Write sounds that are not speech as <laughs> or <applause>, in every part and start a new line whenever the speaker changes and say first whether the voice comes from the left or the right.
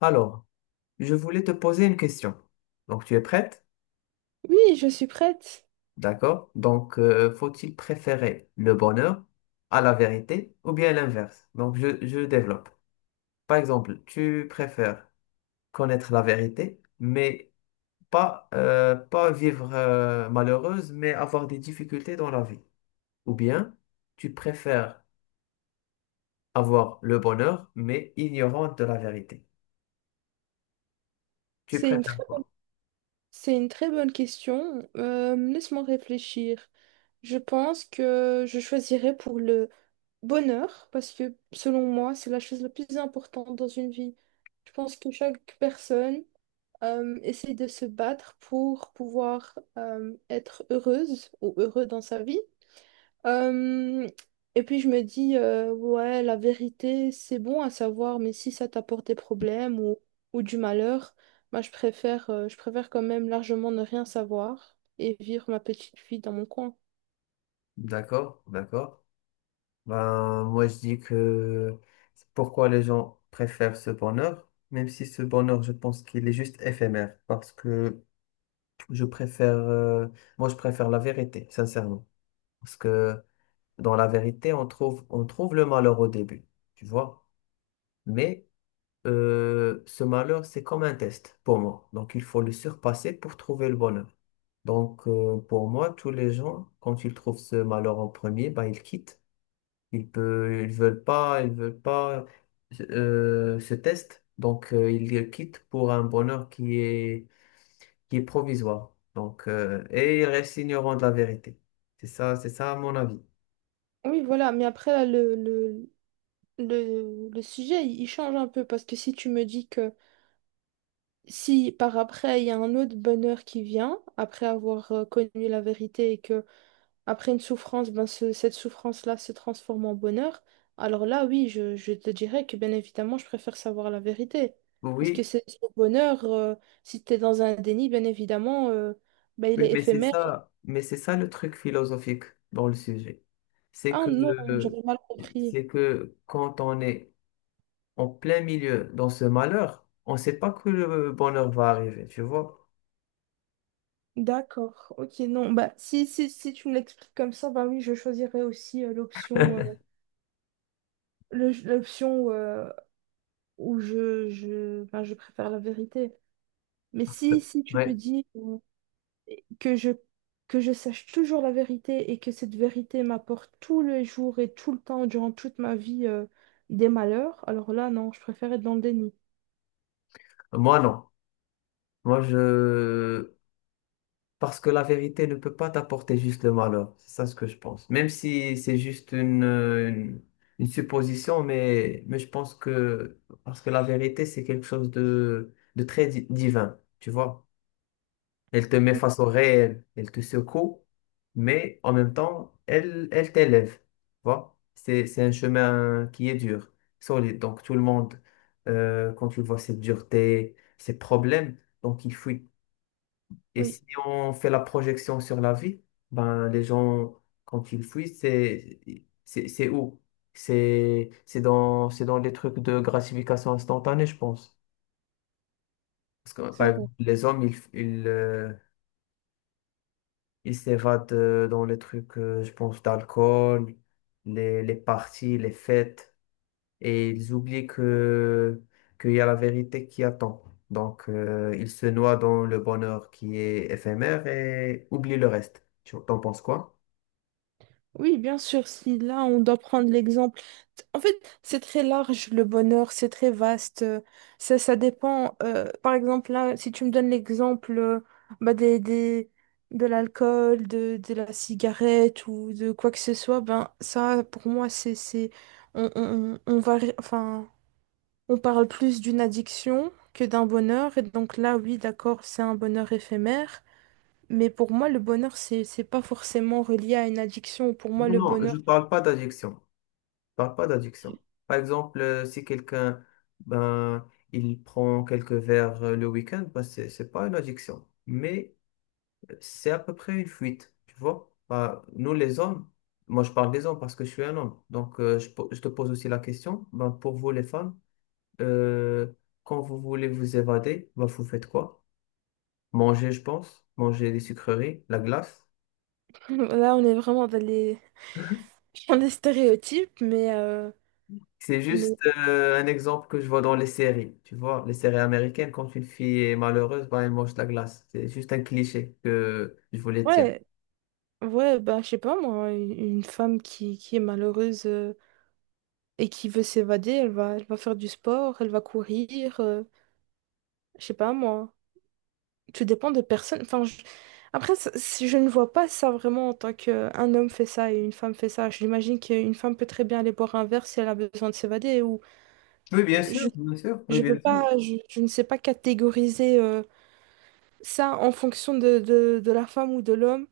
left: Alors, je voulais te poser une question. Donc, tu es prête?
right: Oui, je suis prête.
left: D'accord. Donc, faut-il préférer le bonheur à la vérité ou bien l'inverse? Donc, je développe. Par exemple, tu préfères connaître la vérité, mais pas vivre malheureuse, mais avoir des difficultés dans la vie. Ou bien, tu préfères avoir le bonheur, mais ignorante de la vérité. Tu
right: C'est une très,
left: préfères quoi?
right: c'est une très bonne question. Laisse-moi réfléchir. Je pense que je choisirais pour le bonheur, parce que selon moi, c'est la chose la plus importante dans une vie. Je pense que chaque personne essaie de se battre pour pouvoir être heureuse ou heureux dans sa vie. Euh, et puis je me dis, ouais, la vérité, c'est bon à savoir, mais si ça t'apporte des problèmes ou du malheur, moi je préfère quand même largement ne rien savoir et vivre ma petite vie dans mon coin.
left: D'accord, d'accord. Ben, moi, je dis que c'est pourquoi les gens préfèrent ce bonheur, même si ce bonheur, je pense qu'il est juste éphémère, parce que je préfère, euh, moi, je préfère la vérité, sincèrement. Parce que dans la vérité, on trouve le malheur au début, tu vois. Mais ce malheur, c'est comme un test pour moi. Donc, il faut le surpasser pour trouver le bonheur. Donc, pour moi, tous les gens, quand ils trouvent ce malheur en premier, ben, ils quittent. Ils veulent pas ce test, donc ils le quittent pour un bonheur qui est provisoire. Et ils restent ignorants de la vérité. C'est ça à mon avis.
right: Oui, voilà, mais après, là, le sujet, il change un peu, parce que si tu me dis que si par après, il y a un autre bonheur qui vient, après avoir connu la vérité. Après une souffrance, ben cette souffrance-là se transforme en bonheur. Alors là, oui, je te dirais que bien évidemment, je préfère savoir la vérité. Parce que
left: Oui,
right: c'est le bonheur, si tu es dans un déni, bien évidemment, ben, il
left: oui,
right: est éphémère.
left: mais c'est ça le truc philosophique dans le sujet. C'est
right: Ah
left: que
right: non, j'avais mal compris.
left: c'est que quand on est en plein milieu dans ce malheur, on ne sait pas que le bonheur va arriver, tu vois.
right: D'accord, ok, non, bah si, si, si tu me l'expliques comme ça, bah oui, je choisirais aussi l'option l'option où je, ben, je préfère la vérité. Mais
left: Parce
right: si,
left: que-
right: si tu me
left: ouais,
right: dis. que je, que je sache toujours la vérité et que cette vérité m'apporte tous les jours et tout le temps, durant toute ma vie, des malheurs, alors là, non, je préfère être dans le déni.
left: moi non. Moi, je, Parce que la vérité ne peut pas t'apporter juste le malheur. C'est ça ce que je pense. Même si c'est juste une supposition, mais je pense que... Parce que la vérité, c'est quelque chose de très divin, tu vois. Elle te met face au réel, elle te secoue, mais en même temps, elle t'élève, tu vois. C'est un chemin qui est dur, solide. Donc tout le monde, quand tu vois cette dureté, ces problèmes, donc il faut, et
right: Oui,
left: si on fait la projection sur la vie, ben, les gens, quand ils fuient, c'est où? C'est dans les trucs de gratification instantanée, je pense. Parce que,
right: c'est
left: par exemple,
right: vrai.
left: les hommes, ils s'évadent dans les trucs, je pense, d'alcool, les parties, les fêtes, et ils oublient qu'il y a la vérité qui attend. Donc, ils se noient dans le bonheur qui est éphémère et oublient le reste. T'en penses quoi?
right: Oui, bien sûr, si là on doit prendre l'exemple. En fait, c'est très large le bonheur, c'est très vaste. Euh, ça dépend. Euh, par exemple, là, si tu me donnes l'exemple bah, de l'alcool, de la cigarette ou de quoi que ce soit, ben ça, pour moi, c'est, on va, on parle plus d'une addiction que d'un bonheur. Et donc là, oui, d'accord, c'est un bonheur éphémère. Mais pour moi, le bonheur, c'est pas forcément relié à une addiction. Pour moi,
left: Non,
right: le
left: non, je
right: bonheur,
left: ne parle pas d'addiction. Je parle pas d'addiction. Par exemple, si quelqu'un, ben, il prend quelques verres le week-end, ben, c'est pas une addiction. Mais c'est à peu près une fuite, tu vois. Ben, nous, les hommes, moi, je parle des hommes parce que je suis un homme. Donc, je te pose aussi la question, ben, pour vous, les femmes, euh, quand vous voulez vous évader, ben, vous faites quoi? Manger, je pense. Manger des sucreries, la glace.
right: là, on est vraiment dans les, <laughs> dans les stéréotypes, mais,
left: C'est
right: mais
left: juste un exemple que je vois dans les séries. Tu vois, les séries américaines, quand une fille est malheureuse, ben, elle mange de la glace. C'est juste un cliché que je voulais dire.
right: ouais, ouais, bah, je sais pas, moi, une femme qui est malheureuse et qui veut s'évader, elle va faire du sport, elle va courir, je sais pas, moi. Tout dépend de personne. Après, si je ne vois pas ça vraiment en tant qu'un homme fait ça et une femme fait ça. J'imagine qu'une femme peut très bien aller boire un verre si elle a besoin de s'évader ou
left: Oui,
right: je,
left: bien sûr, oui,
right: je peux
left: bien sûr.
right: pas, je ne sais pas catégoriser. Euh, ça, en fonction de la femme ou de l'homme.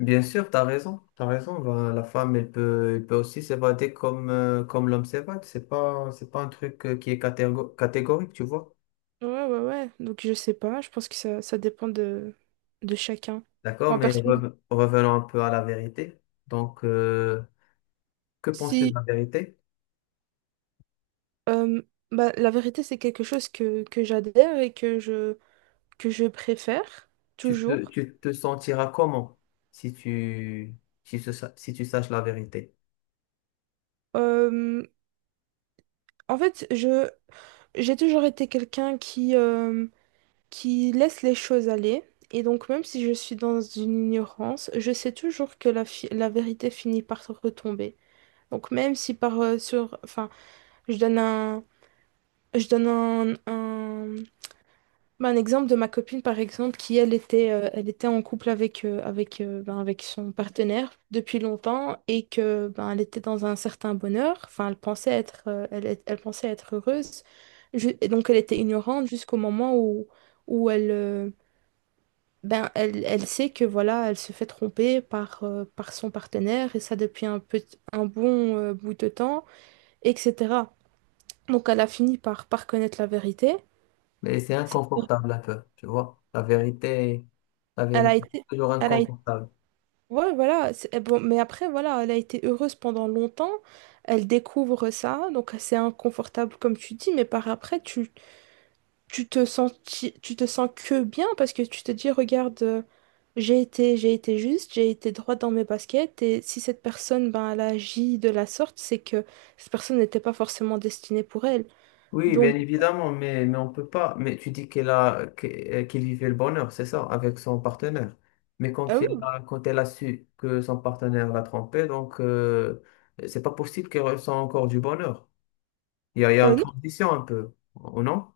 left: Bien sûr, t'as raison, t'as raison. Ben, la femme, elle peut aussi s'évader comme, comme l'homme s'évade. C'est pas un truc qui est catégorique, tu vois.
right: Ouais, ouais, ouais. Donc, je sais pas. Je pense que ça dépend de chacun.
left: D'accord,
right: Moi,
left: mais
right: personnellement,
left: revenons un peu à la vérité. Donc, que penses-tu de
right: si.
left: la vérité?
right: Euh, bah, la vérité, c'est quelque chose que j'adhère et que je préfère, toujours.
left: Tu te sentiras comment si tu, si tu saches la vérité?
right: Euh, en fait, je, j'ai toujours été quelqu'un qui laisse les choses aller. Et donc, même si je suis dans une ignorance, je sais toujours que la vérité finit par retomber. Donc, même si par, sur. Enfin. Je donne un, je donne un exemple de ma copine, par exemple, qui, elle était en couple avec, avec, ben, avec son partenaire depuis longtemps et que, ben, elle était dans un certain bonheur. Enfin, elle pensait être, elle, elle pensait être heureuse. Et donc, elle était ignorante jusqu'au moment où, où elle, ben, elle, elle sait que, voilà, elle se fait tromper par, par son partenaire et ça depuis un bon, bout de temps, etc. Donc elle a fini par, par connaître la vérité.
left: Mais c'est
right: C'est-
left: inconfortable un peu, tu vois. La
right: Elle a
left: vérité,
right: été,
left: c'est toujours
right: elle a été-
left: inconfortable.
right: ouais, voilà. Bon, mais après, voilà, elle a été heureuse pendant longtemps. Elle découvre ça, donc c'est inconfortable comme tu dis, mais par après, tu, tu te sens que bien parce que tu te dis, regarde, j'ai été juste, j'ai été droit dans mes baskets, et si cette personne, ben, elle agit de la sorte, c'est que cette personne n'était pas forcément destinée pour elle.
left: Oui, bien
right: Donc,
left: évidemment, mais on peut pas. Mais tu dis qu'il vivait le bonheur, c'est ça, avec son partenaire. Mais
right: oui,
left: quand elle a su que son partenaire l'a trompé, donc c'est pas possible qu'elle ressent encore du bonheur. Il y a une
right: euh, non,
left: transition un peu, ou non?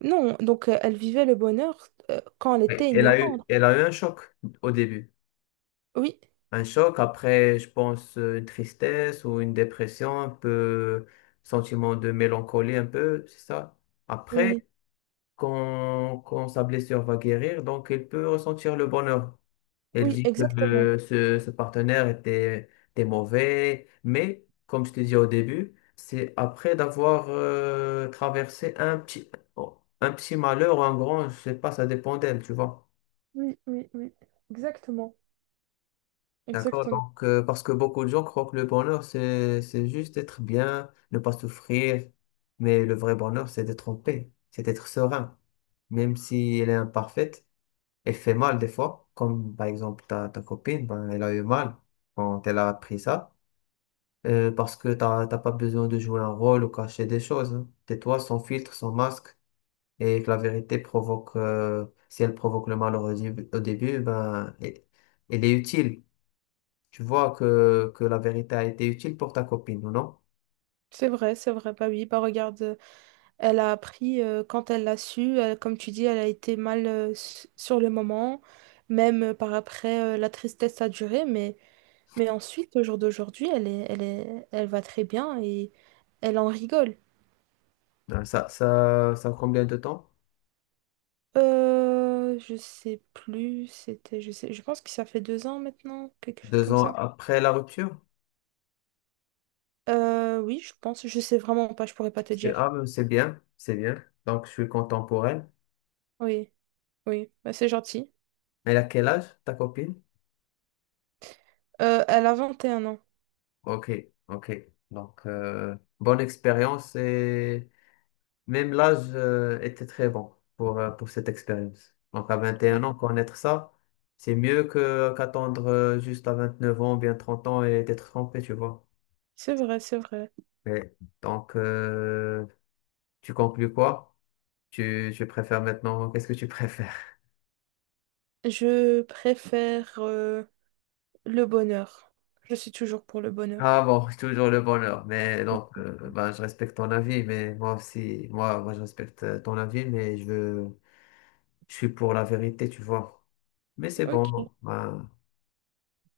right: non, donc elle vivait le bonheur quand elle
left: Oui,
right: était ignorante.
left: Elle a eu un choc au début.
right: Oui,
left: Un choc, après, je pense, une tristesse ou une dépression, un peu sentiment de mélancolie, un peu, c'est ça.
right: oui.
left: Après, quand sa blessure va guérir, donc il peut ressentir le bonheur. Elle
right: Oui,
left: dit que
right: exactement.
left: ce partenaire était mauvais, mais comme je te dis au début, c'est après d'avoir traversé un petit malheur ou un grand, je sais pas, ça dépend d'elle, tu vois.
right: Oui, oui, oui. Exactement.
left: D'accord,
right: Exactement.
left: donc parce que beaucoup de gens croient que le bonheur, c'est juste être bien, ne pas souffrir, mais le vrai bonheur, c'est d'être en paix, c'est d'être serein, même si elle est imparfaite, elle fait mal des fois, comme par exemple ta copine, ben, elle a eu mal quand elle a appris ça, parce que t'as pas besoin de jouer un rôle ou cacher des choses, hein. Tais-toi sans filtre, sans masque, et que la vérité provoque, si elle provoque le mal au début, ben, elle est utile. Tu vois que la vérité a été utile pour ta copine, ou non?
right: C'est vrai, c'est vrai. Bah oui, bah regarde, elle a appris quand elle l'a su. Comme tu dis, elle a été mal sur le moment. Même par après, la tristesse a duré. Mais ensuite, au jour d'aujourd'hui, elle va très bien et elle en rigole.
left: Ça combien de temps?
right: Je sais plus. Je pense que ça fait 2 ans maintenant, quelque chose
left: Deux
right: comme
left: ans
right: ça.
left: après la rupture?
right: Oui, je pense. Je sais vraiment pas. Je pourrais pas te dire.
left: Mais c'est bien, c'est bien. Donc, je suis content pour elle.
right: Oui. Oui, bah c'est gentil.
left: Elle a quel âge, ta copine?
right: Elle a 21 ans.
left: Ok, ok. Donc, bonne expérience et même l'âge était très bon pour cette expérience. Donc, à 21 ans, connaître ça, c'est mieux que qu'attendre juste à 29 ans, bien 30 ans et d'être trompé, tu vois.
right: C'est vrai, c'est vrai.
left: Mais donc, tu conclus quoi? Tu préfères maintenant, qu'est-ce que tu préfères? <laughs>
right: Je préfère le bonheur. Je suis toujours pour le
left: Ah
right: bonheur.
left: bon, toujours le bonheur. Mais donc, ben, je respecte ton avis, mais moi aussi, moi, je respecte ton avis, mais je veux, je suis pour la vérité, tu vois. Mais c'est
right: Ok,
left: bon, ben,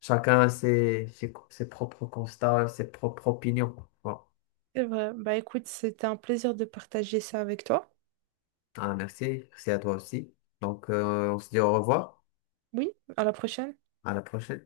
left: chacun a ses, ses propres constats, ses propres opinions. Bon.
right: c'est vrai. Bah écoute, c'était un plaisir de partager ça avec toi.
left: Ah, merci, merci à toi aussi. Donc, on se dit au revoir,
right: Oui, à la prochaine.
left: à la prochaine.